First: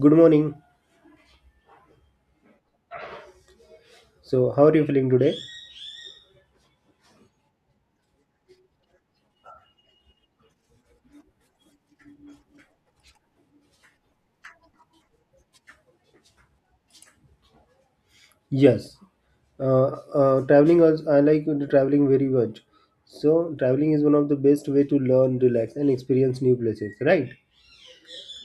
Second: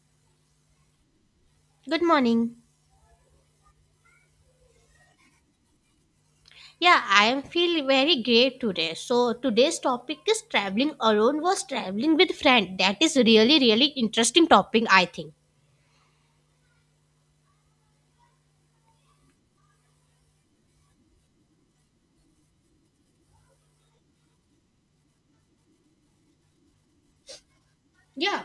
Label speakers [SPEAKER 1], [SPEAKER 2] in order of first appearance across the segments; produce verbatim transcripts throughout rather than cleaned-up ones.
[SPEAKER 1] Good morning.
[SPEAKER 2] Good morning.
[SPEAKER 1] So, how are you feeling today?
[SPEAKER 2] Yeah, I am feel very great today. So today's topic is traveling alone versus traveling with friend. That is really really interesting topic I think.
[SPEAKER 1] Yes. Uh, uh, Traveling, also, I like traveling very much. So, traveling is one of the best way to learn, relax, and experience new places, right?
[SPEAKER 2] Yeah.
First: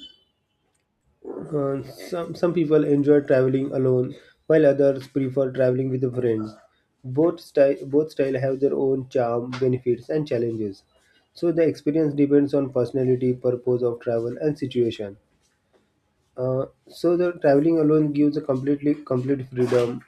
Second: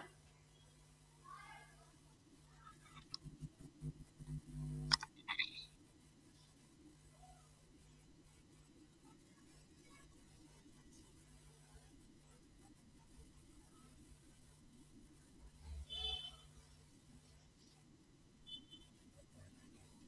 [SPEAKER 1] Uh, some some people enjoy traveling alone, while others prefer traveling with friends. Both style both style have their own charm, benefits, and challenges. So the experience depends on personality, purpose of travel, and situation. Uh, so the traveling alone gives a completely complete freedom.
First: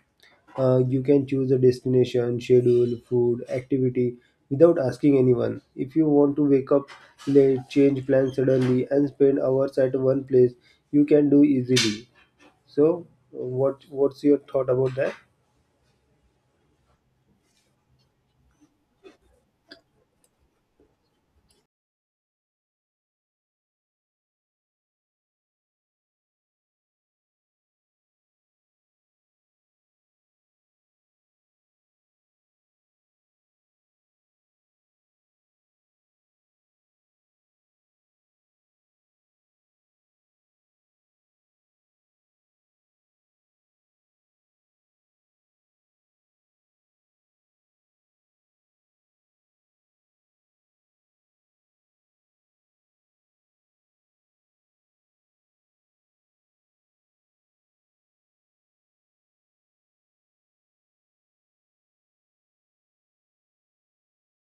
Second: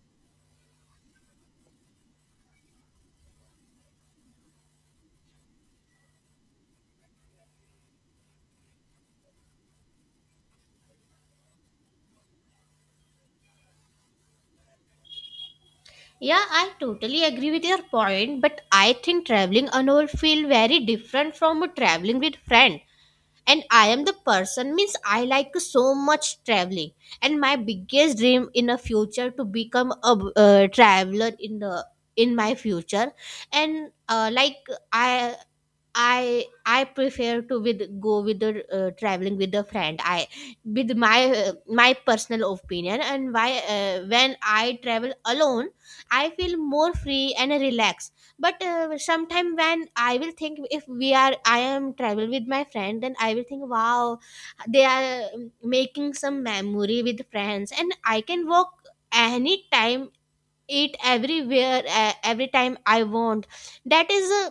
[SPEAKER 1] Uh, you can choose a destination, schedule, food, activity without asking anyone. If you want to wake up late, change plans suddenly, and spend hours at one place, you can do easily. So, what what's your thought about that?
[SPEAKER 2] Yeah, I totally agree with your point, but I think traveling alone feel very different from traveling with friend. And I am the person means I like so much traveling and my biggest dream in a future to become a uh, traveler in the in my future and uh, like I I I prefer to with go with the uh, traveling with a friend. I with my uh, my personal opinion and why uh, when I travel alone, I feel more free and relaxed. But uh, sometime when I will think if we are I am travel with my friend, then I will think wow, they are um, making some memory with friends, and I can walk anytime, eat everywhere, uh, every time I want. That is a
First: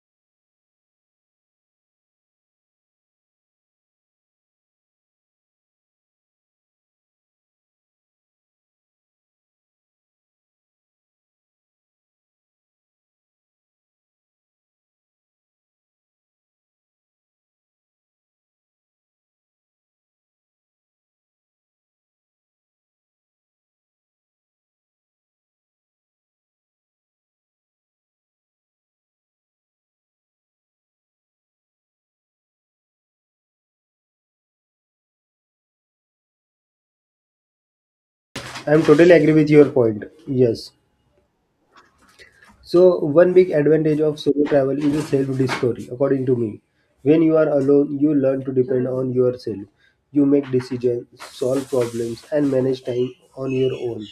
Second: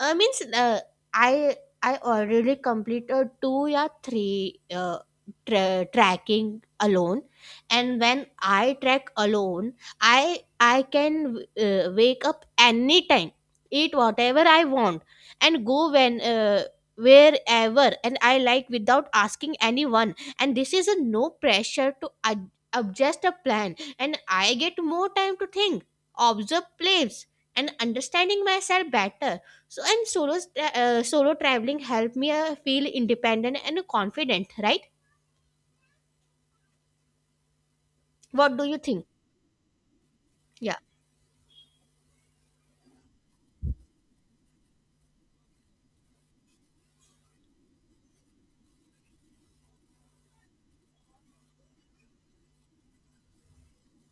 [SPEAKER 2] I means uh, I I already completed two or three uh, tra- tracking alone, and when I track alone, I I can uh, wake up anytime, eat whatever I want, and go when. Uh, wherever and I like without asking anyone, and this is a no pressure to ad- adjust a plan, and I get more time to think, observe place, and understanding myself better. So and solo tra- uh, solo traveling helped me uh, feel independent and confident, right? What do you
[SPEAKER 1] I'm
[SPEAKER 2] think?
[SPEAKER 1] totally agree with your point. Yes.
[SPEAKER 2] Yeah.
[SPEAKER 1] So one big advantage of solo travel is a self-discovery, according to me. When you are alone, you learn to depend on yourself. You make decisions, solve problems, and manage time on your own.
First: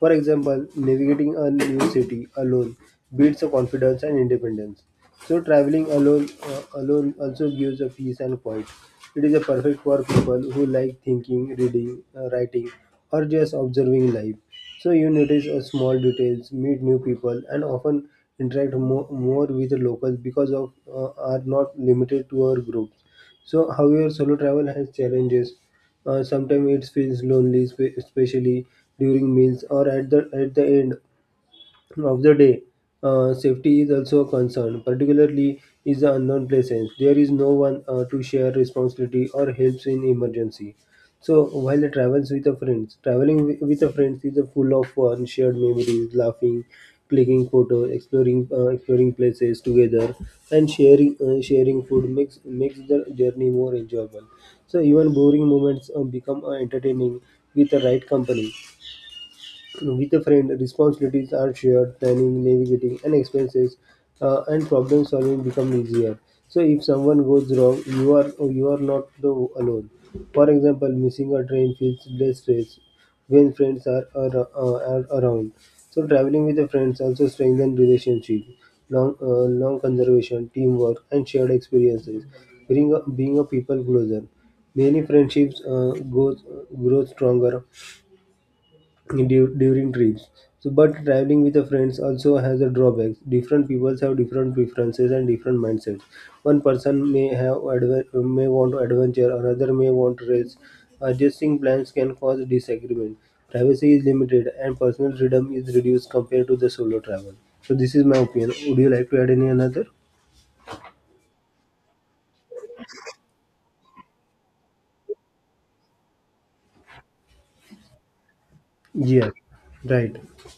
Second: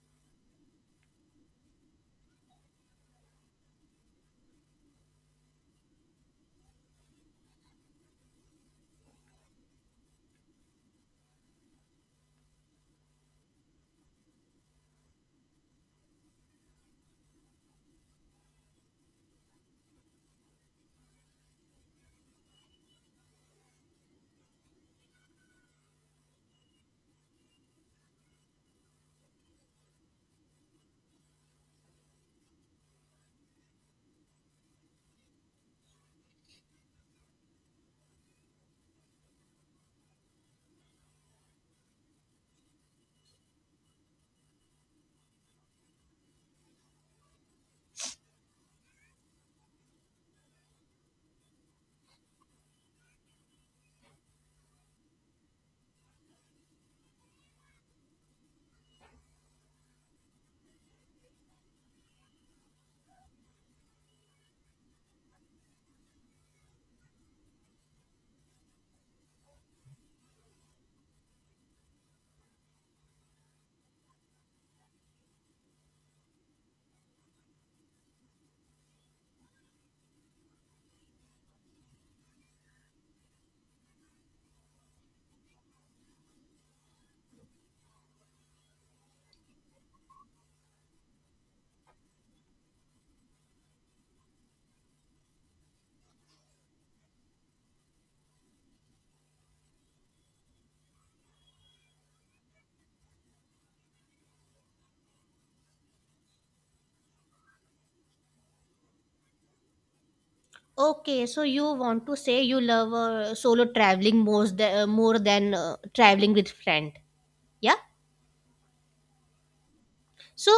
[SPEAKER 1] For example, navigating a new city alone builds a confidence and independence. So traveling alone uh, alone also gives a peace and quiet. It is a perfect for people who like thinking, reading, uh, writing, or just observing life. So you notice uh, small details, meet new people, and often interact more, more with the locals because of uh, are not limited to our groups. So, however, solo travel has challenges. Uh, sometimes it feels lonely, spe- especially during meals or at the at the end of the day. Uh, safety is also a concern, particularly in the unknown places. There is no one uh, to share responsibility or helps in emergency. So while the travels with a friends, traveling wi- with a friends is a full of fun, shared memories, laughing, clicking photos, exploring uh, exploring places together, and sharing uh, sharing food makes makes the journey more enjoyable. So even boring moments uh, become uh, entertaining with the right company. With a friend, responsibilities are shared, planning, navigating, and expenses uh, and problem solving become easier. So if someone goes wrong, you are you are not the alone. For example, missing a train feels less stress when friends are, ar- uh, are around. So traveling with the friends also strengthen relationship, long uh, long conservation, teamwork, and shared experiences, bring a, being a people closer. Many friendships uh, grows grow stronger du- during trips. So, but traveling with the friends also has a drawbacks. Different people have different preferences and different mindsets. One person may have adve- may want adventure, another may want rest. Adjusting plans can cause disagreement. Privacy is limited, and personal freedom is reduced compared to the solo travel. So, this is my opinion. Would you like to add any another?
[SPEAKER 2] Okay, so you want to say you love uh, solo traveling more than more than uh, traveling with friend. Yeah?
[SPEAKER 1] Yeah, right.
[SPEAKER 2] So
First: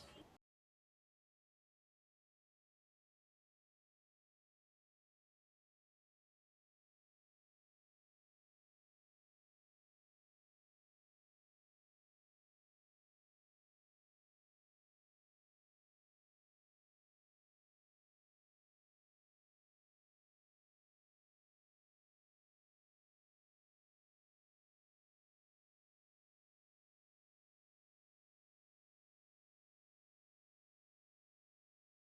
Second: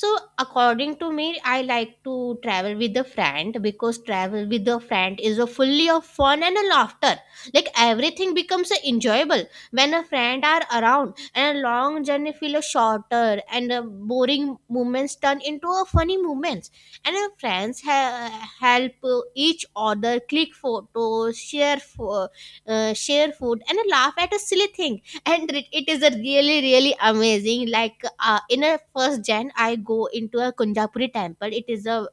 [SPEAKER 2] so according to me, I like to travel with a friend because travel with a friend is a fully of fun and a laughter. Like everything becomes a enjoyable when a friend are around, and a long journey feel a shorter and a boring moments turn into a funny moments, and our friends ha- help uh, each other click photos, share fo- uh, share food, and laugh at a silly thing. And it, it is a really really amazing. Like uh, in a first gen I go into a Kunjapuri temple. It is a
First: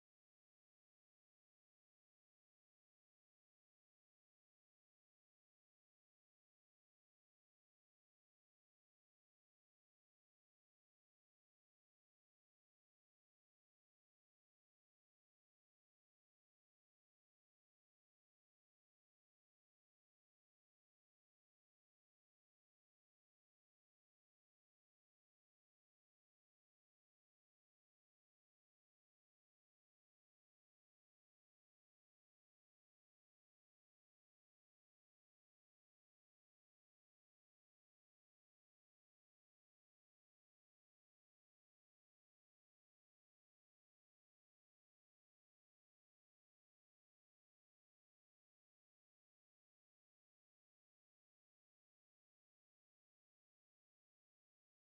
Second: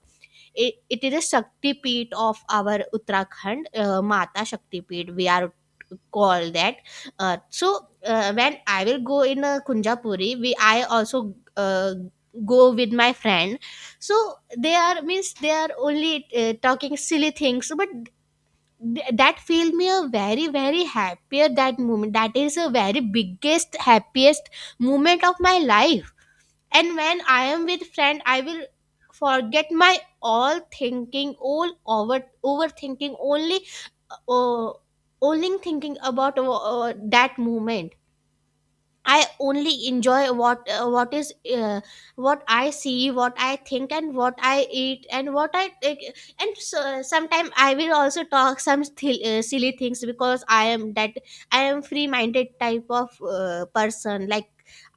[SPEAKER 2] it, it is a shakti peet of our Uttarakhand, uh, mata shakti peet we are call that. Uh, so uh, when I will go in a Kunjapuri, we I also uh, go with my friend. So they are means they are only uh, talking silly things, but th- that filled me a very very happier that moment. That is a very biggest happiest moment of my life. And when I am with friend, I will forget my all thinking, all over overthinking, only uh, only thinking about uh, uh, that moment. I only enjoy what uh, what is uh, what I see, what I think, and what I eat, and what I take. And so, sometimes I will also talk some th- uh, silly things because I am that I am free-minded type of uh, person. Like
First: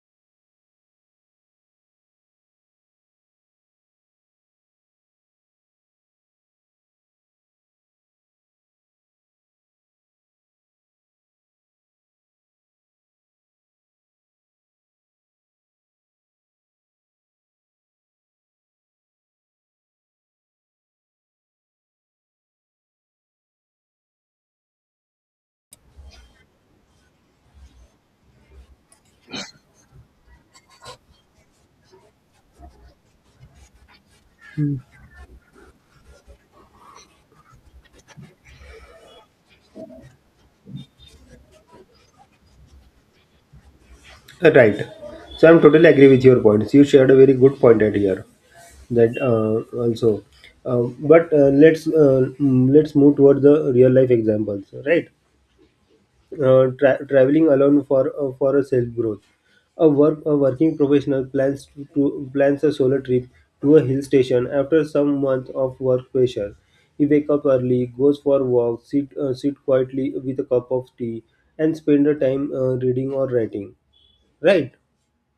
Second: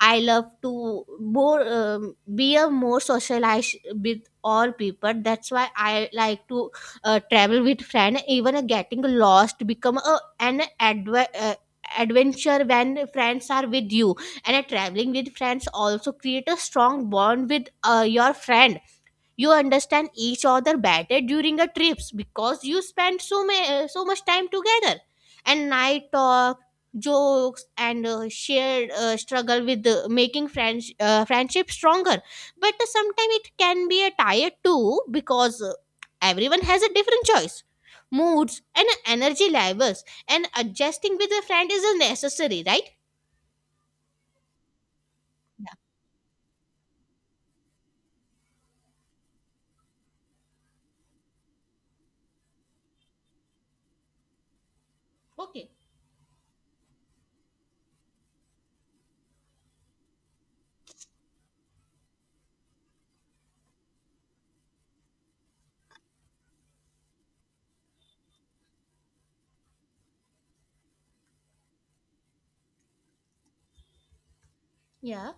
[SPEAKER 2] I love to more um, be a more socialized with all people. That's why I like to uh, travel with friend. Even uh, getting lost become a an adve- uh, adventure when friends are with you. And a traveling with friends also create a strong bond with uh, your friend. You understand each other better during the trips because you spend so ma- so much time together, and night talk, jokes, and uh, shared uh, struggle with uh, making friends uh, friendship stronger. But sometimes it can be a tired too because uh, everyone has a different choice, moods, and energy levels, and adjusting with a friend is a necessary, right?
[SPEAKER 1] Uh, right. So I'm
[SPEAKER 2] Yeah.
[SPEAKER 1] totally agree with your points. You shared a very good point at here. That uh, also um, but uh, let's uh, mm, let's move toward the real life examples, right?
[SPEAKER 2] Okay.
[SPEAKER 1] Uh, tra- traveling alone for uh, for a self growth. A work a working professional plans to, to plans a solo trip to a hill station after some month of work pressure. He wake up early, goes for walk, sit uh, sit quietly with a cup of tea, and spend the time uh, reading or writing, right?
[SPEAKER 2] Yeah.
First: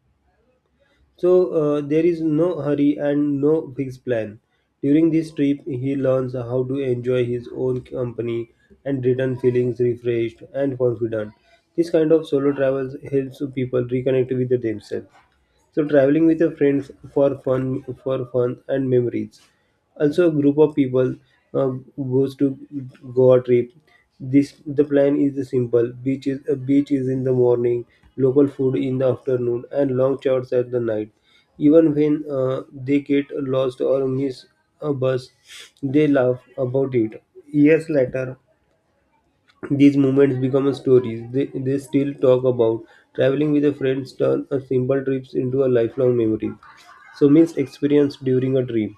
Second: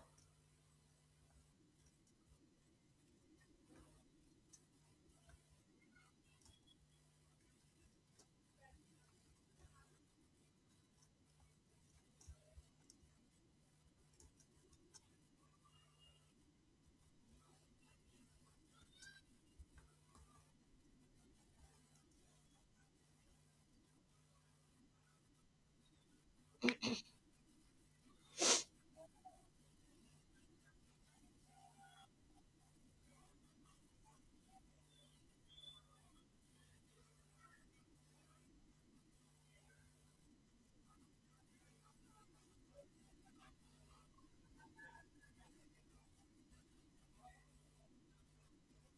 [SPEAKER 1] So uh, there is no hurry and no fixed plan. During this trip, he learns how to enjoy his own company and return feelings refreshed and confident. This kind of solo travels helps people reconnect with themselves. So traveling with your friends for fun, for fun and memories. Also, a group of people uh, goes to Goa trip. This, the plan is the simple. Beach is a beach is in the morning, local food in the afternoon, and long chats at the night. Even when uh, they get lost or miss a bus, they laugh about it. Years later, these moments become stories they, they still talk about. Traveling with a friend turns a simple trips into a lifelong memory. So means experience during a trip.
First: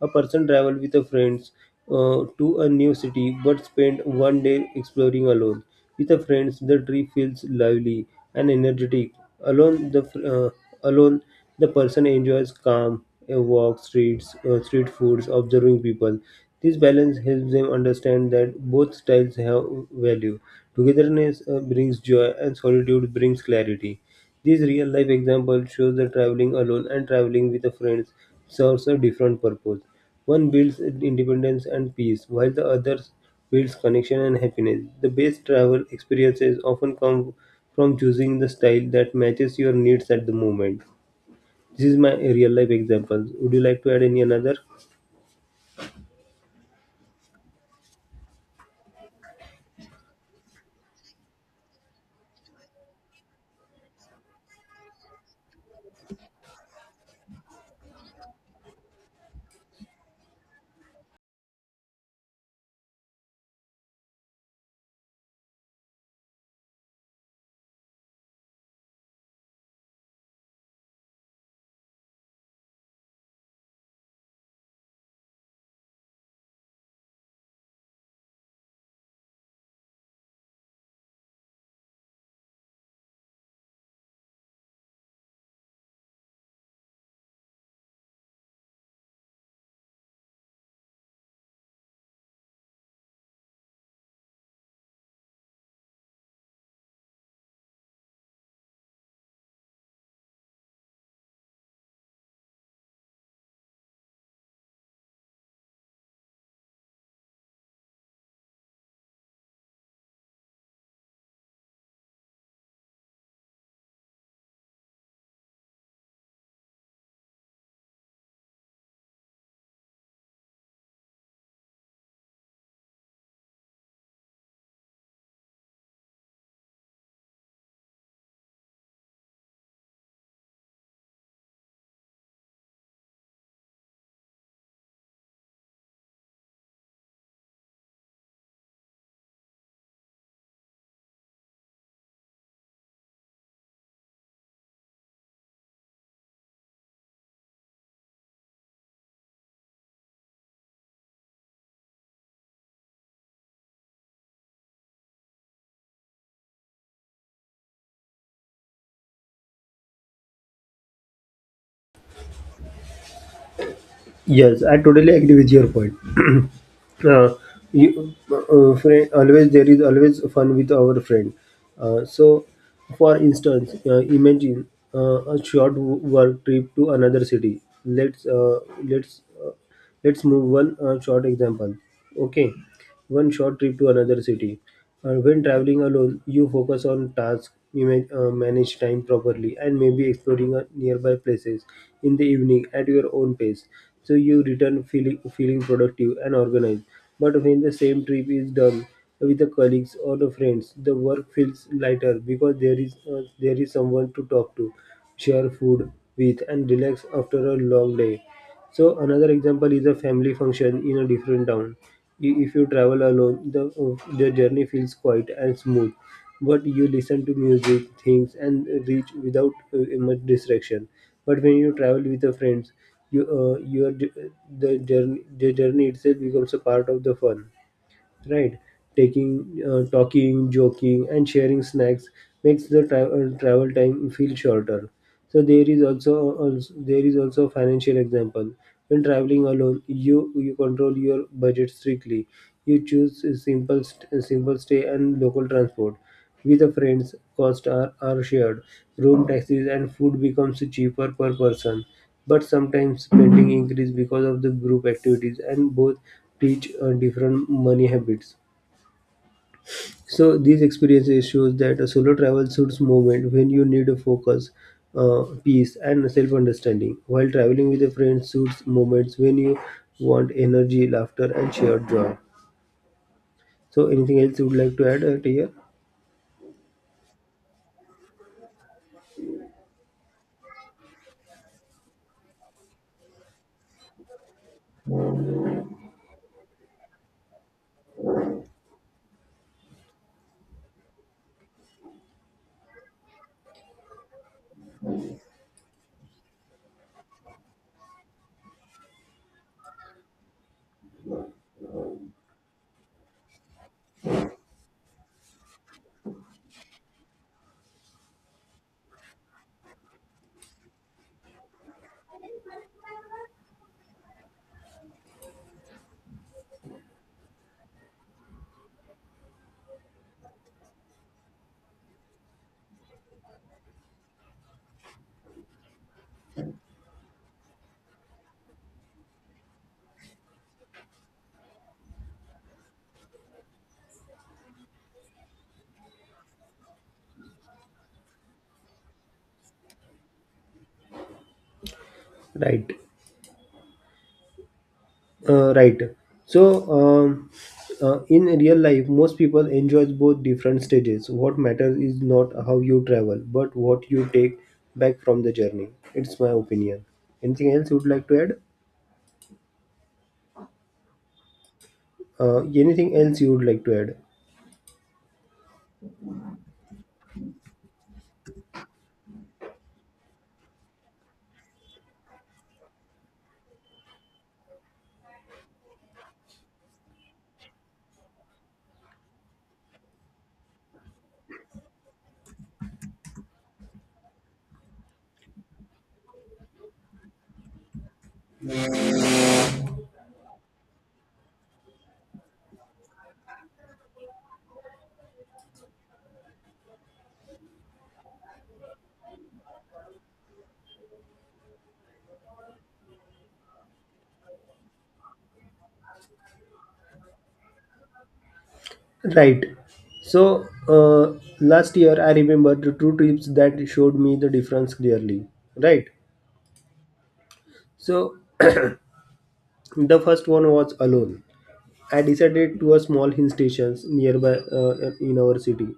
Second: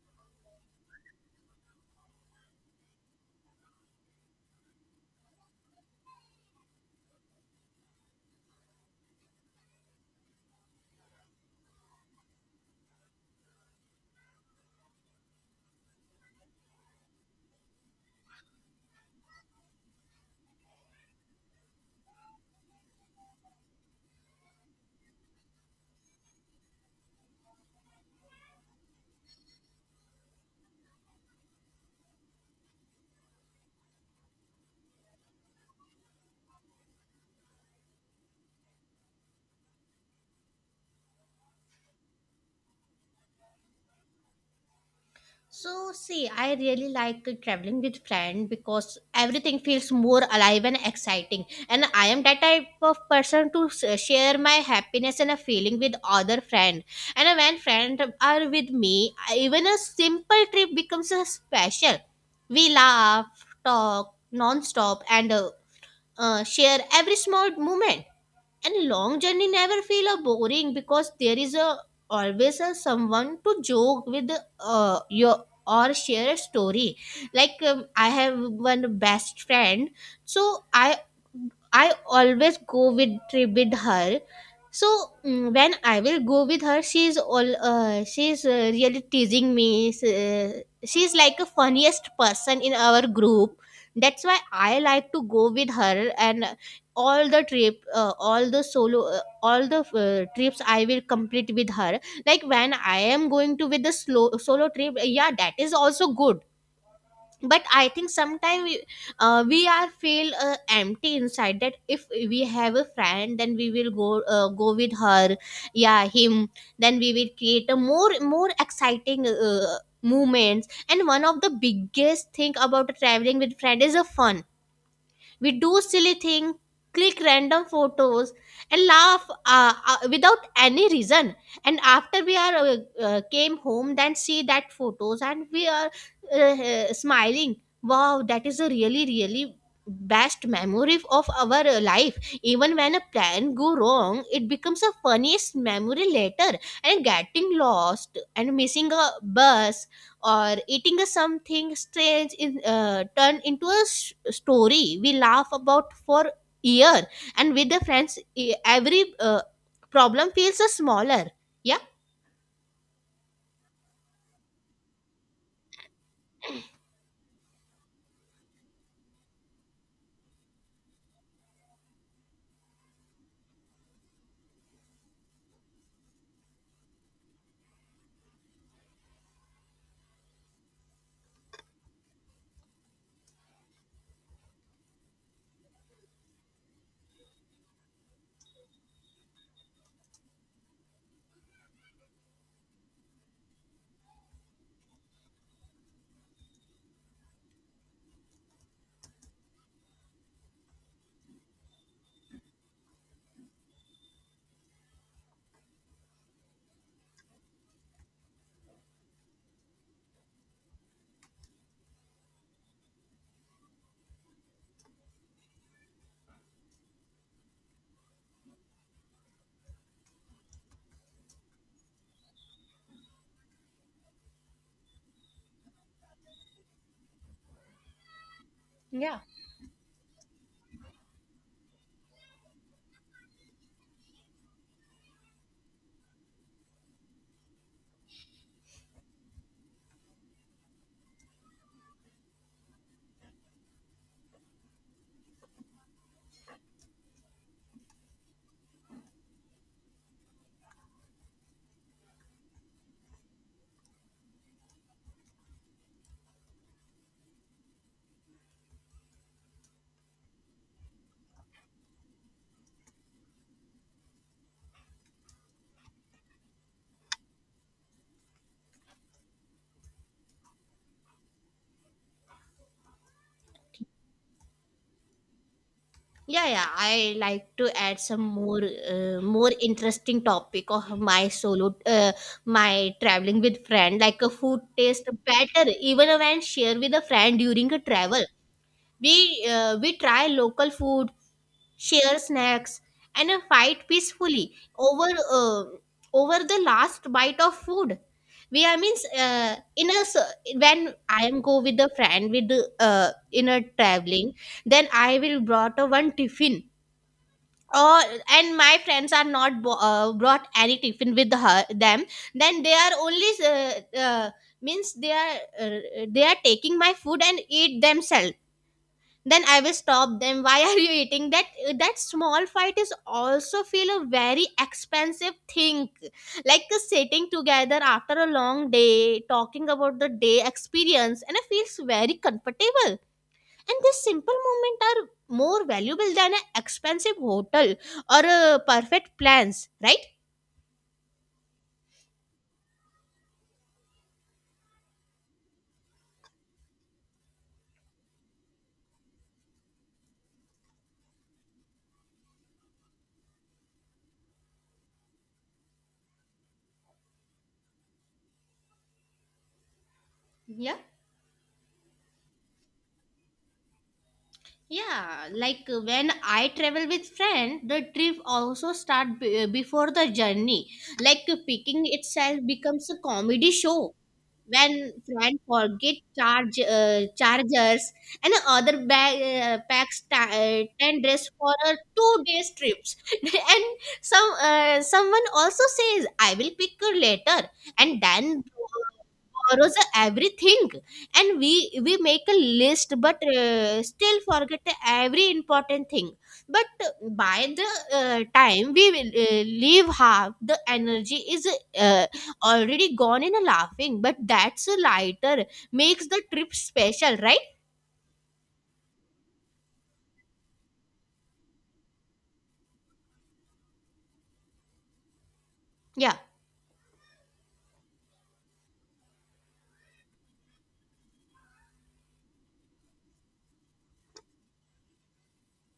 [SPEAKER 1] A person travel with a friends uh, to a new city but spend one day exploring alone. With a friends, the trip feels lively and energetic. Alone, the fr- uh, alone the person enjoys calm, a walk, streets, uh, street foods, observing people. This balance helps them understand that both styles have value. Togetherness uh, brings joy and solitude brings clarity. These real life examples show that traveling alone and traveling with friends serves a different purpose. One builds independence and peace, while the other builds connection and happiness. The best travel experiences often come from choosing the style that matches your needs at the moment. This is my real life example. Would you like to add any another?
[SPEAKER 2] So, see, I really like traveling with friend because everything feels more alive and exciting. And I am that type of person to s- share my happiness and a feeling with other friend. And when friend are with me, I- even a simple trip becomes a special. We laugh, talk non-stop, and uh, uh, share every small moment, and long journey never feel a boring because there is a always a someone to joke with, uh, your or share a story. Like um, I have one best friend. So i i always go with trip with her. So mm, when I will go with her, she's all uh, she's uh, really teasing me. S- uh, she's like a funniest person in our group. That's why I like to go with her. And all the trip uh, all the solo uh, all the uh, trips I will complete with her. Like when I am going to with the slow solo trip, yeah, that is also good. But I think sometimes we, uh, we are feel uh, empty inside that if we have a friend, then we will go uh, go with her. Yeah, him. Then we will create a more more exciting uh, movements. And one of the biggest thing about traveling with friend is a fun. We do silly thing, click random photos, and laugh uh, uh, without any reason. And after we are uh, uh, came home, then see that photos, and we are uh, uh, smiling. Wow, that is a really really best memory of our uh, life. Even when a plan go wrong, it becomes a funniest memory later. And getting lost and missing a bus or eating a something strange in uh, turn into a s- story we laugh about for year. And with the friends e- every uh, problem feels a smaller. Yeah.
[SPEAKER 1] Yes, I totally agree with your point. uh, you, uh, uh, friend, always there is always fun with our friend. Uh, so, for instance, uh, imagine uh, a short w- work trip to another city. Let's uh, let's uh, let's move one uh, short example. Okay, one short trip to another city. Uh, when traveling alone, you focus on tasks, image, uh, manage time properly, and maybe exploring uh, nearby places in the evening at your own pace. So you return feeling feeling productive and organized. But when the same trip is done with the colleagues or the friends, the work feels lighter because there is uh, there is someone to talk to, share food with, and relax after a long day. So another example is a family function in a different town. I- If you travel alone, the uh, the journey feels quiet and smooth, but you listen to music, things, and reach without uh, much distraction. But when you travel with the friends, you uh, your j- the journey the journey itself becomes a part of the fun, right? taking uh, Talking, joking, and sharing snacks makes the tra- uh, travel time feel shorter. So there is also, also there is also a financial example. When traveling alone, you you control your budget strictly. You choose a simple st- simple stay and local transport. With the friends, costs are, are shared. Room, taxes, and food becomes cheaper per person. But sometimes spending increases because of the group activities, and both teach uh, different money habits. So these experiences shows that a solo travel suits moment when you need a focus, uh, peace, and self-understanding. While traveling with a friend suits moments when you want energy, laughter, and shared joy. So, anything else you would like to add uh, here?
[SPEAKER 2] Yeah, yeah, I like to add some more uh, more interesting topic of my solo uh, my traveling with friend. Like a food taste better even when share with a friend during a travel. We uh, we try local food, share snacks, and uh, fight peacefully over uh, over the last bite of food. We are means uh, in a s- when I am go with a friend with the, uh, in a traveling, then I will brought a one tiffin. Or and my friends are not bo- uh, brought any tiffin with her them. Then they are only uh, uh, means they are uh, they are taking my food and eat themselves. Then I will stop them, why are you eating that? That small fight is also feel a very expensive thing. Like uh, sitting together after a long day talking about the day experience, and it feels very comfortable. And this simple moment are more valuable than an expensive hotel or uh, perfect plans, right?
[SPEAKER 1] Right. Uh, right. So, um, uh, in real life, most people enjoy both different stages. What matters is not how you travel, but what you take back from the journey. It's my opinion. Anything else you would like to add?
[SPEAKER 2] Yeah.
[SPEAKER 1] Uh, anything else you would like to add?
[SPEAKER 2] Yeah, like uh, when I travel with friend, the trip also start b- uh, before the journey. Like uh, picking itself becomes a comedy show when friend forget charge uh, chargers and other bag uh, packs ta- uh, ten dress for a two days trips and some uh, someone also says I will pick her later. And then borrows everything, and we we make a list but uh, still forget every important thing. But by the uh, time we will uh, leave, half the energy is uh, already gone in a laughing, but that's a lighter makes the trip special, right?
[SPEAKER 1] Right. So, uh, last year I remember the two trips that showed me the difference clearly. Right.
[SPEAKER 2] Yeah.
[SPEAKER 1] So, the first one was alone. I decided to a small hill stations nearby uh, in our city.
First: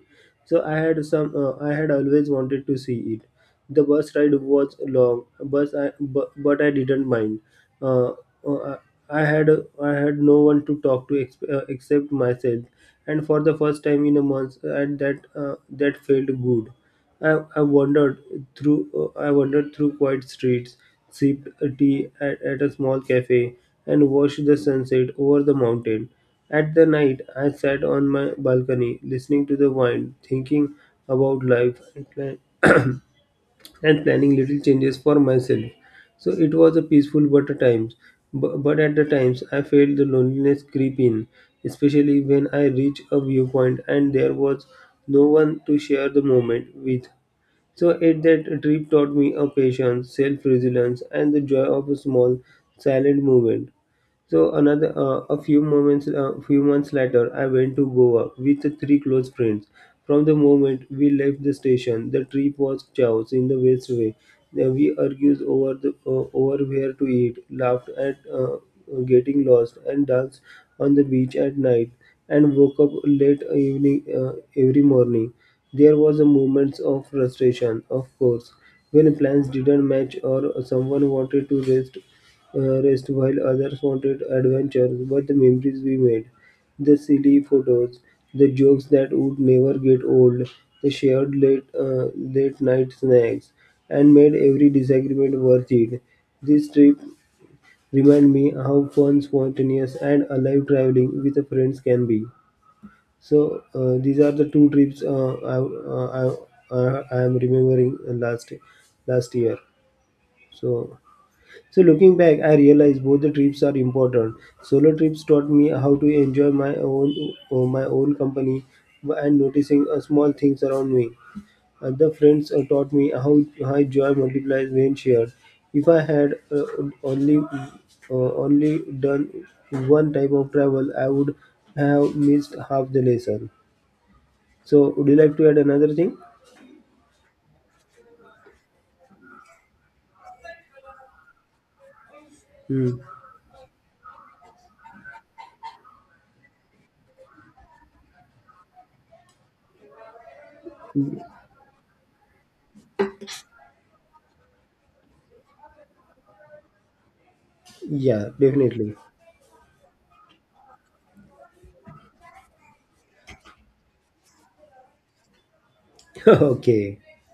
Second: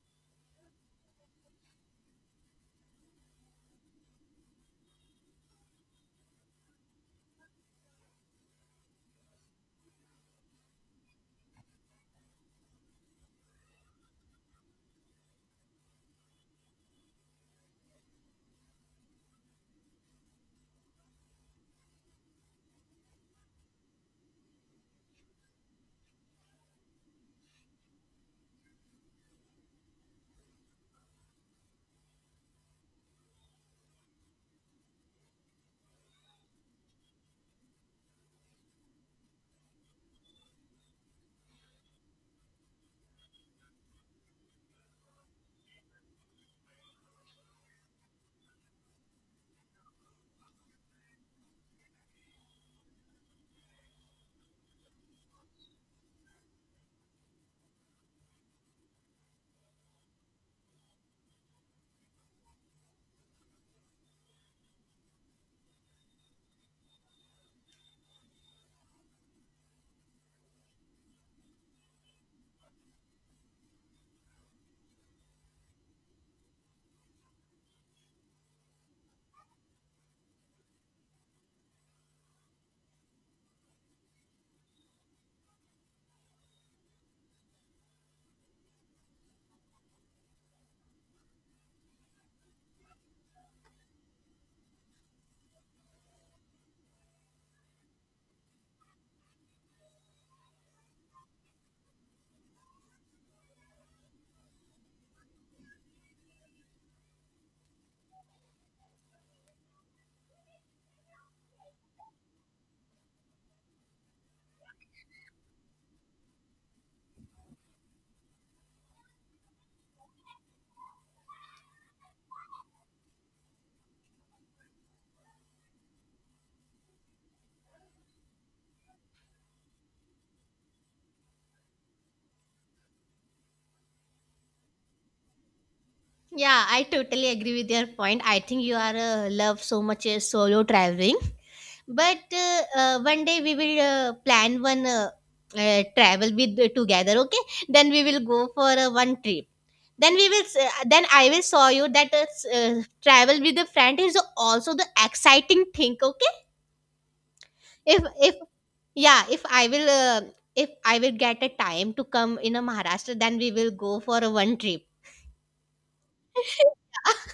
[SPEAKER 1] So I had some. Uh, I had always wanted to see it. The bus ride was long, but I but, but I didn't mind. Uh, uh, I had I had no one to talk to ex- uh, except myself, and for the first time in a month, uh, and that uh, that felt good. I, I wandered through uh, I wandered through quiet streets, sipped a tea at, at a small cafe, and watched the sunset over the mountain. At the night, I sat on my balcony, listening to the wind, thinking about life, and plan- and planning little changes for myself. So it was a peaceful but at times, bu- but at the times I felt the loneliness creep in, especially when I reached a viewpoint and there was no one to share the moment with. So it that trip taught me a patience, self-resilience, and the joy of a small, silent movement. So another uh, a few moments a few months later, I went to Goa with three close friends. From the moment we left the station, the trip was chaos in the best way. Uh, we argued over the uh, over where to eat, laughed at uh, getting lost, and danced on the beach at night. And woke up late evening uh, every morning. There was a moment of frustration, of course, when plans didn't match or someone wanted to rest uh, rest while others wanted adventure. But the memories we made, the silly photos, the jokes that would never get old, the shared late, uh, late night snacks, and made every disagreement worth it. This trip remind me how fun, spontaneous, and alive traveling with the friends can be. So uh, these are the two trips uh, I, uh, I, uh, I am remembering last last year. So so looking back, I realized both the trips are important. Solo trips taught me how to enjoy my own uh, my own company and noticing uh, small things around me. Other friends uh, taught me how, how joy multiplies when shared. If I had uh, only uh, only done one type of travel, I would have missed half the lesson. So would you like to add another thing?
[SPEAKER 2] Yeah, I totally agree with your point. I think you are uh, love so much uh, solo traveling. But uh,
[SPEAKER 1] Hmm.
[SPEAKER 2] uh, one day we will uh, plan one uh, uh, travel with uh, together, okay? Then we will go for uh, one trip. Then we will. S- Uh, then I will show you that uh, s- uh, travel with a friend is also the exciting thing, okay? if
[SPEAKER 1] Yeah,
[SPEAKER 2] if
[SPEAKER 1] definitely.
[SPEAKER 2] yeah if I will uh, if I will get a time to come in a Maharashtra, then we will go for a one trip.
[SPEAKER 1] Okay,
[SPEAKER 2] Yeah.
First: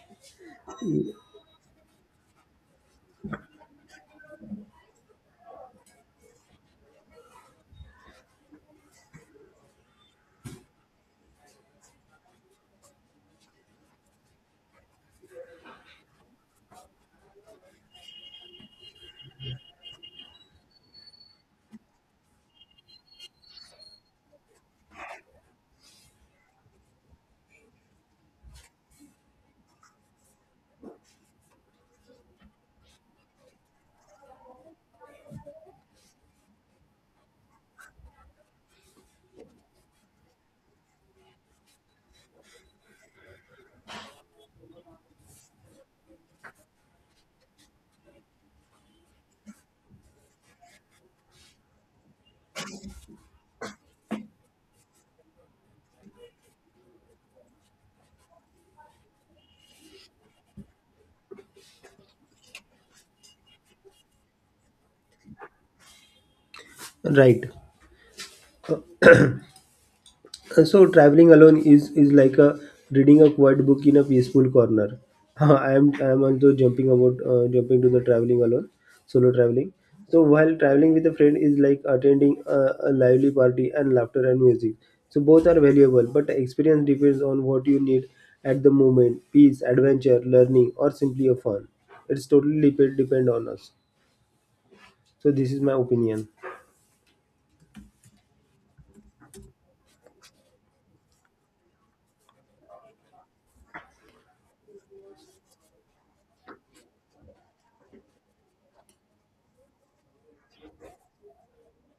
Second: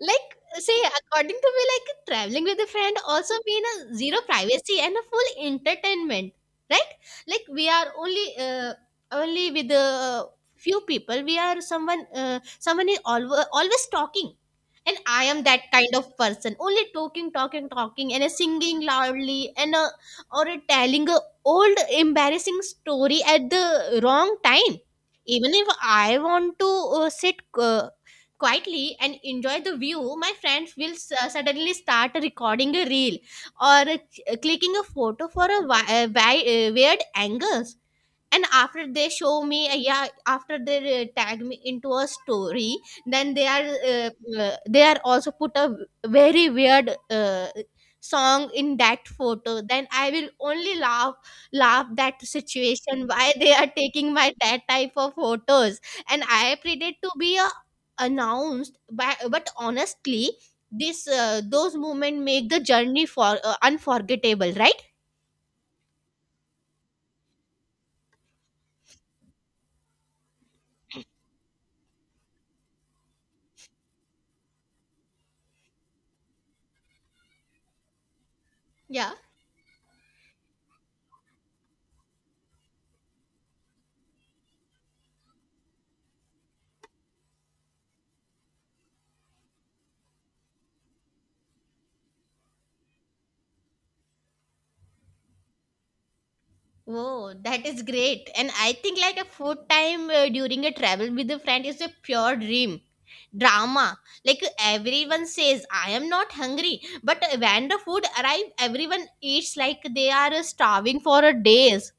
[SPEAKER 2] Like say according to me, like traveling with a friend also mean a zero privacy and a full entertainment, right? Like we are only uh, only with a few people we are someone uh, someone is always always talking. And I am that kind of person only talking talking talking and uh, singing loudly and uh, or uh, telling a old embarrassing story at the wrong time. Even if I want to uh, sit uh, quietly and enjoy the view, my friends will s- uh, suddenly start recording a reel or uh, clicking a photo for a, wi- uh, wi- uh, weird angles. And after they show me uh, yeah after they uh, tag me into a story, then they are uh, uh, they are also put a very weird uh, song in that photo, then I will only laugh, laugh that situation, why they are taking my that type of photos. And I pretended to be a announced by, but honestly this uh, those moments make the journey for uh, unforgettable, right?
[SPEAKER 1] right. And so traveling alone is is like a reading a quiet book in a peaceful corner. I am I am also jumping about uh, jumping to the traveling alone,
[SPEAKER 2] Yeah.
[SPEAKER 1] solo traveling. So while traveling with a friend is like attending a, a lively party and laughter and music. So both are valuable, but the experience depends on what you need at the moment: peace, adventure, learning, or simply a fun. It's totally depend depend on us. So this is my opinion.
[SPEAKER 2] Oh, that is great. And I think like a food time uh, during a travel with a friend is a pure dream. Drama. Like everyone says, I am not hungry. But when the food arrive, everyone eats like they are starving for a days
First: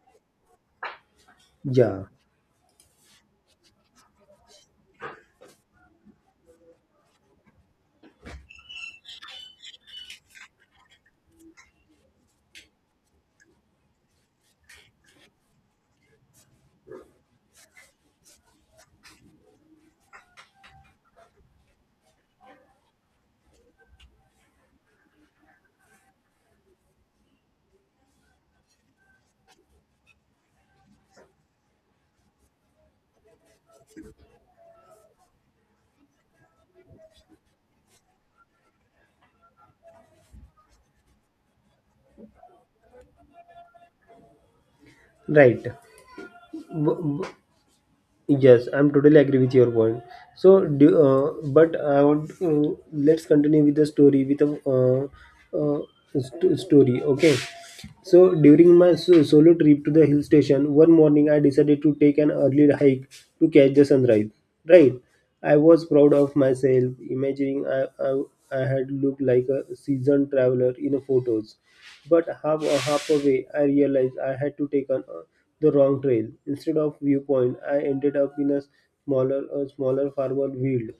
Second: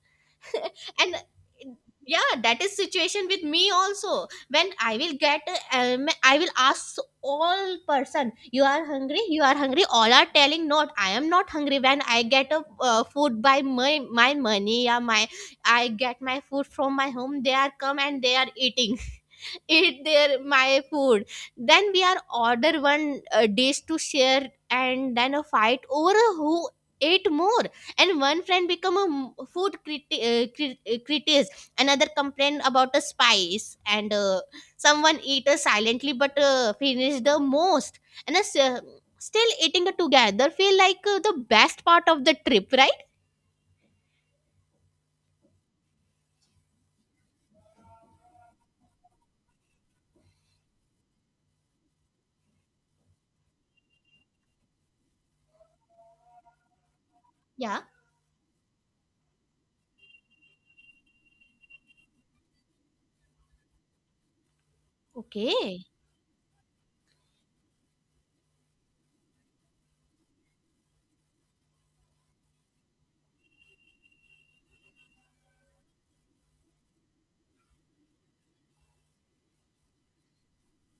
[SPEAKER 2] and
[SPEAKER 1] Yeah,
[SPEAKER 2] yeah, that is situation with me also when I will get, um, I will ask all person, you are hungry, you are hungry, all are telling, not, I am not hungry. When I get a uh, food by my my money, yeah, my, I get my food from my home, they are come and they are eating eat their my food. Then we are order one uh, dish to share, and then a fight over who ate more. And one friend become a m- food criti- uh, crit- uh, critic, another complained about a spice and uh, someone eat uh, silently but uh, finished the most. And us, uh, still eating together feel like uh, the best part of the trip, right?
[SPEAKER 1] right. W- w- Yes, I'm totally agree with your point. So, do, uh, but I want uh, let's continue with the story with a uh, uh, st- story. Okay,
[SPEAKER 2] Yeah.
[SPEAKER 1] so during my so- solo trip to the hill station, one morning I decided to take an early hike to catch the sunrise. Right, I was
[SPEAKER 2] Okay.
[SPEAKER 1] proud of myself, imagining I, I, I had looked like a seasoned traveler in the photos. But half a half away, I realized I had to take on uh, the wrong trail. Instead of viewpoint, I ended up in a smaller a smaller farmer field.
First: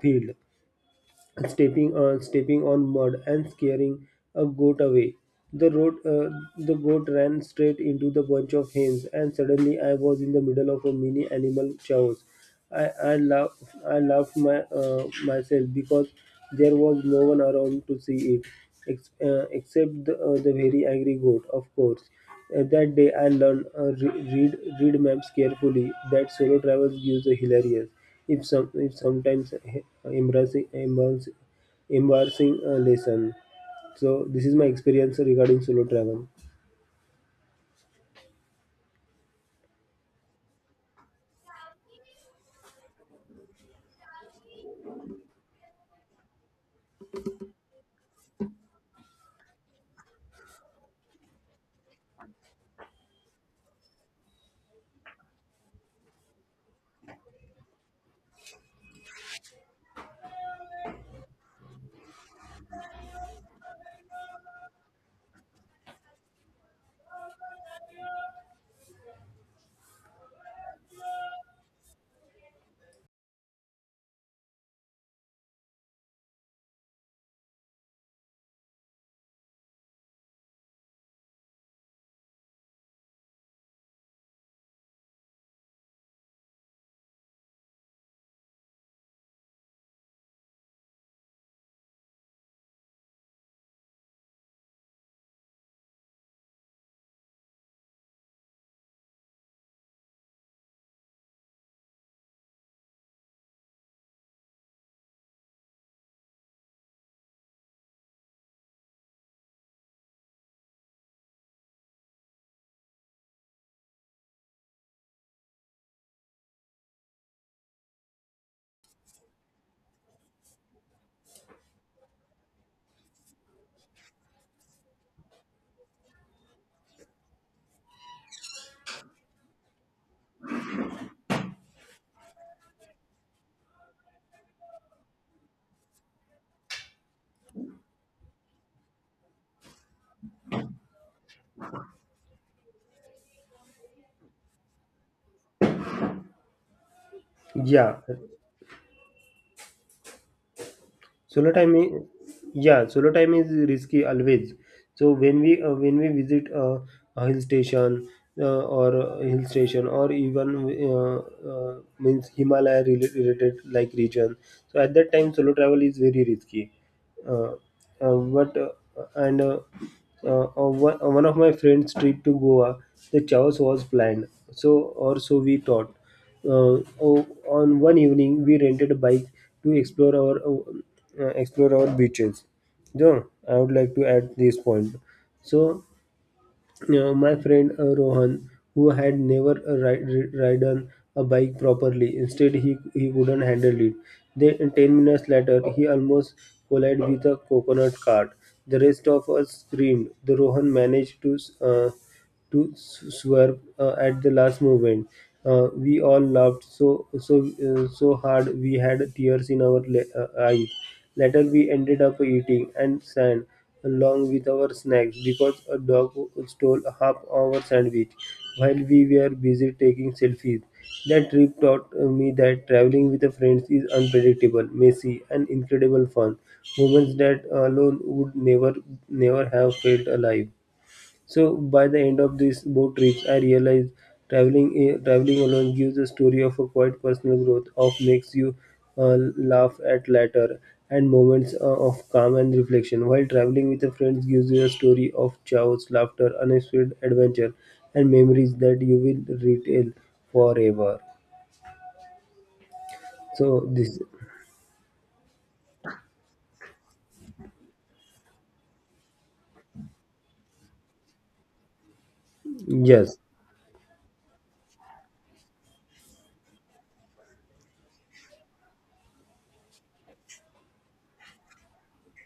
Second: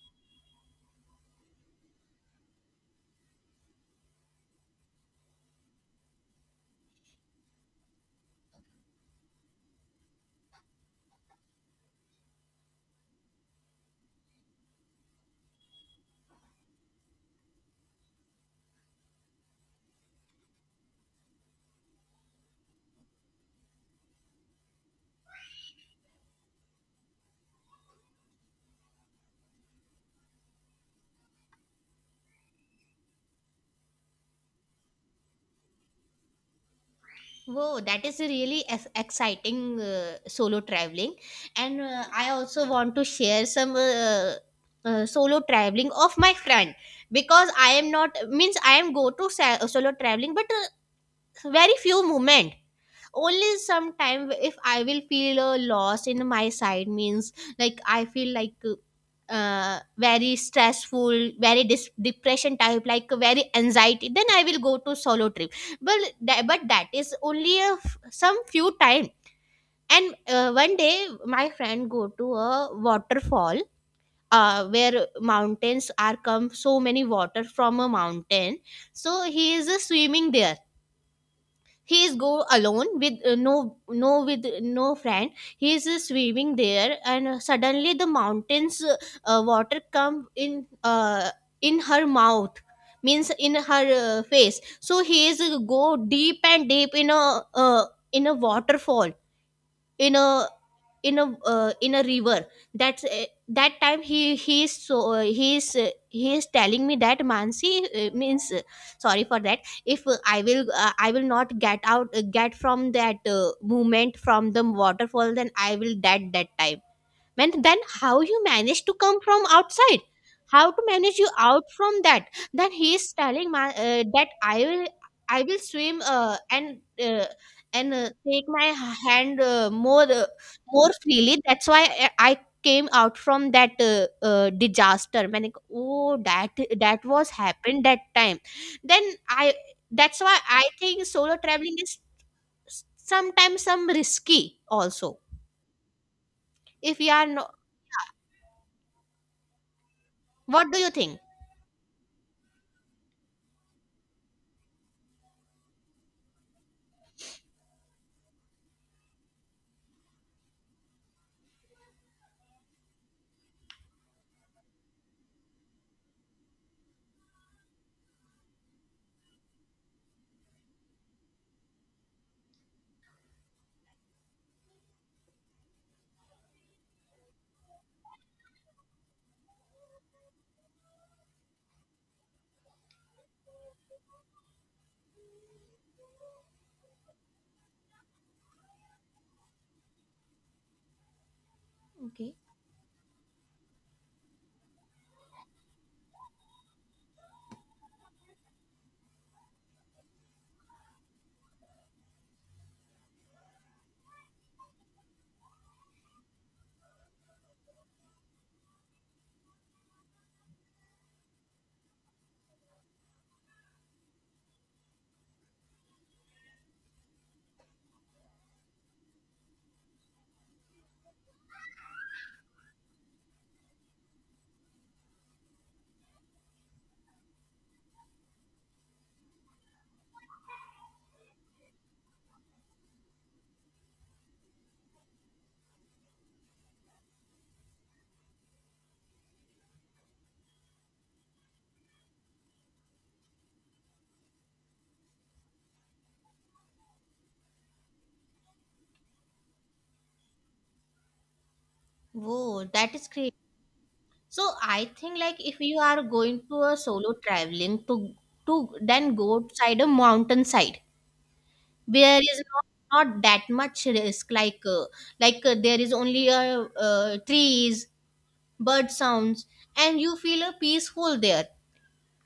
[SPEAKER 1] Field stepping on stepping on mud and scaring a goat away. The road uh, the goat ran straight into the bunch of hens, and suddenly I was in the middle of a mini animal chaos. I I laughed I laughed my uh, myself because there was no one around to see it, ex- uh, except the, uh, the very angry goat, of course. Uh, that day I learned uh, re- read read maps carefully. That solo travels gives a hilarious, if some if sometimes eh, embarrassing embarrassing, embarrassing uh, lesson. So this is my experience regarding solo travel.
[SPEAKER 2] Whoa, that is a really ex- exciting uh, solo traveling. And uh, I also want to share some uh, uh, solo traveling of my friend because I am not, means I am go to sa- solo traveling, but very few moment, only sometime. If I will feel uh, lost in my side, means like I feel like uh, uh, very stressful, very dis- depression type, like very anxiety, then I will go to solo trip. But that, but that is only a f- some few time. And uh, one day my friend go to a waterfall, uh, where mountains are come, so many water from a mountain. So he is uh, swimming there, he is go alone with uh, no, no, with no friend. He is uh, swimming there, and uh, suddenly the mountains, uh, uh, water come in, uh, in her mouth, means in her uh, face. So he is uh, go deep and deep in a, uh, in a waterfall, in a, in a, uh, in a river. That's uh, that time he he is so, uh, he is uh, he is telling me that, Mansi, uh, means, uh, sorry for that, if uh, I will, uh, I will not get out, uh, get from that uh, movement from the waterfall, then I will dead that time. When then how you manage to come from outside, how to manage you out from that? Then he is telling my, uh, that I will, I will swim, uh, and uh, and uh, take my hand, uh, more, uh, more freely. That's why i I came out from that uh, uh, disaster, man. Like, oh, that, that was happened that time. Then I, that's why I think solo traveling is sometimes some risky also, if you are, no,
[SPEAKER 1] Yeah,
[SPEAKER 2] what do you think?
[SPEAKER 1] solo time is, yeah, solo time is risky always. So when we uh, when we visit uh, a hill station uh, or a hill station or even uh, uh, means himalaya rela- related like region. So at that time solo travel is very risky. Uh, uh, what uh, and uh, uh, uh, one uh, One of my friends' trip to Goa, the chaos was planned. So or so we thought. Uh, o- on one evening, we rented a bike to explore our uh, uh, explore our beaches. So I would like to add this point. So uh, my friend uh, Rohan, who had never uh, ri- ri- ridden a bike properly, instead he, he couldn't handle it. Then, ten minutes later, he almost collided with a coconut cart. The rest of us screamed. The Rohan managed to uh, to s- swerve uh, at the last moment. Uh, we all laughed so so uh, so hard we had tears in our le- uh, eyes. Later we ended up eating and sand along with our snacks because a dog stole half our sandwich while we were busy taking selfies. That trip taught uh, me that traveling with the friends is unpredictable, messy, and incredible fun. Moments that alone would never, never have felt alive. So by the end of these boat trips, I realized traveling eh, traveling alone gives a story of a quite personal growth, of makes you uh, laugh at latter and moments uh, of calm and reflection. While traveling with a friend gives you a story of chaos, laughter, unexpected adventure, and memories that you will retell forever.
[SPEAKER 2] Whoa, that is great.
[SPEAKER 1] So this,
[SPEAKER 2] So I think, like, if you are going to a solo traveling, to to then go outside a mountain side, where is not,
[SPEAKER 1] yes,
[SPEAKER 2] not that much risk, like, uh, like uh, there is only uh, uh, trees, bird sounds, and you feel a peaceful there.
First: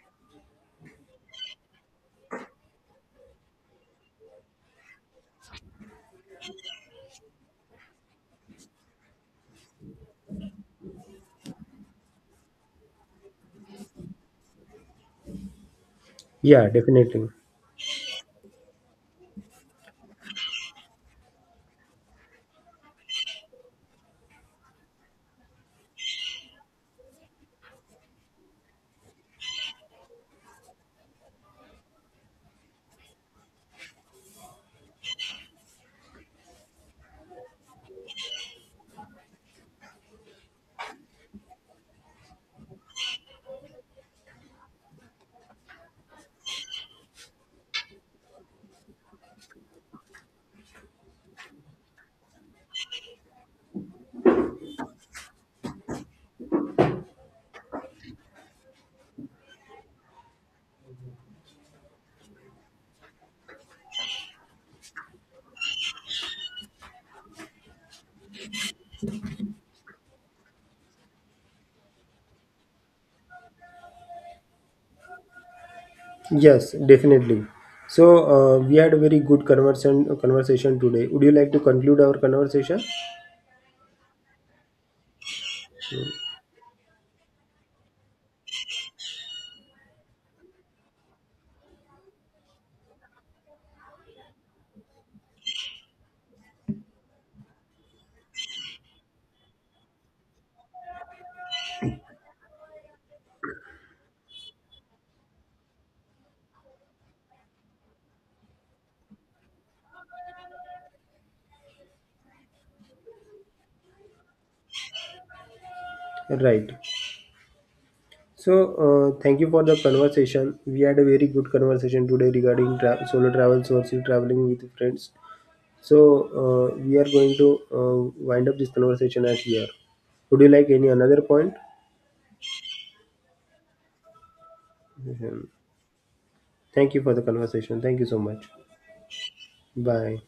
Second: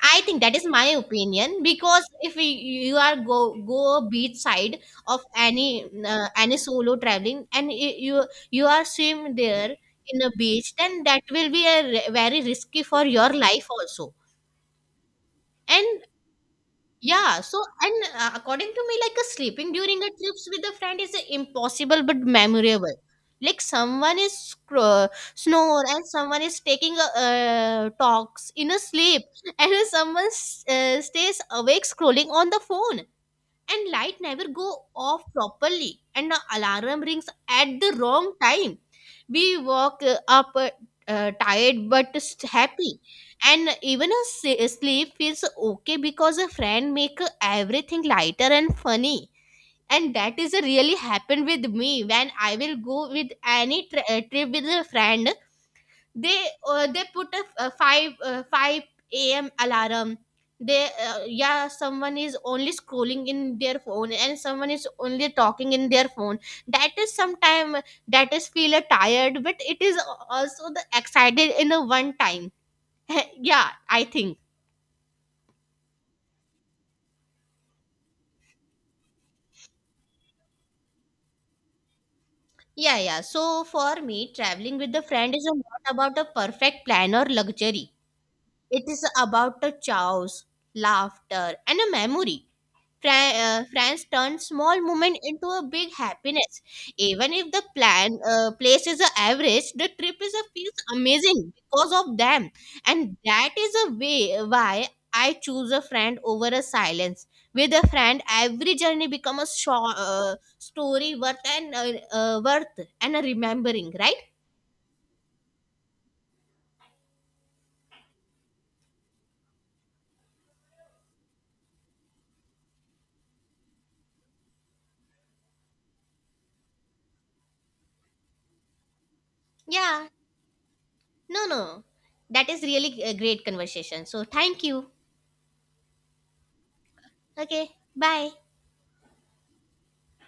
[SPEAKER 2] I think that is my opinion. Because if we, you are go, go beach side of any, uh, any solo traveling, and y- you, you are swim there in a beach, then that will be a re- very risky for your life also. And
[SPEAKER 1] yeah, definitely.
[SPEAKER 2] yeah, so and uh, according to me, like a sleeping during a trips with a friend is impossible but memorable. Like, someone is scr- uh, snore, and someone is taking a uh, talks in a sleep, and someone s- uh, stays awake scrolling on the phone, and light never go off properly, and the alarm rings at the wrong time. We walk uh, up uh, uh, tired but s- happy, and even a s- sleep feels okay, because a friend make everything lighter and funny. And that is a really happened with me when I will go with any tri- uh, trip with a friend. They uh, they put a a 5 uh, 5 a.m alarm. They uh, yeah, someone is only scrolling in their phone, and someone is only talking in their phone. That is sometime, that is feel a tired, but it is also the excited in a one time. Yeah, I think,
[SPEAKER 1] Yes, definitely. So uh, we had a very good conversation conversation today. Would you like to conclude our conversation?
[SPEAKER 2] yeah, yeah. So for me, traveling with the friend is not about a perfect plan or luxury. It is about a chaos, laughter and a memory. Fran- uh, France turned small moment into a big happiness. Even if the plan uh, place is a average, the trip is a feels amazing because of them. And that is a way why I choose a friend over a silence. With a friend, every journey become a short, uh, story worth and uh, uh, worth and a remembering, right?
[SPEAKER 1] Right. So, uh, thank you for the conversation. We had a very good conversation today regarding tra- solo travels versus traveling with friends. So, uh, we are going to uh, wind up this conversation as here.
[SPEAKER 2] Yeah.
[SPEAKER 1] Would you like any another
[SPEAKER 2] No,
[SPEAKER 1] point?
[SPEAKER 2] no. That is really a great conversation. So thank you.
[SPEAKER 1] Mhm. Thank you for the
[SPEAKER 2] Okay.
[SPEAKER 1] conversation. Thank you so
[SPEAKER 2] Bye.
[SPEAKER 1] much. Bye.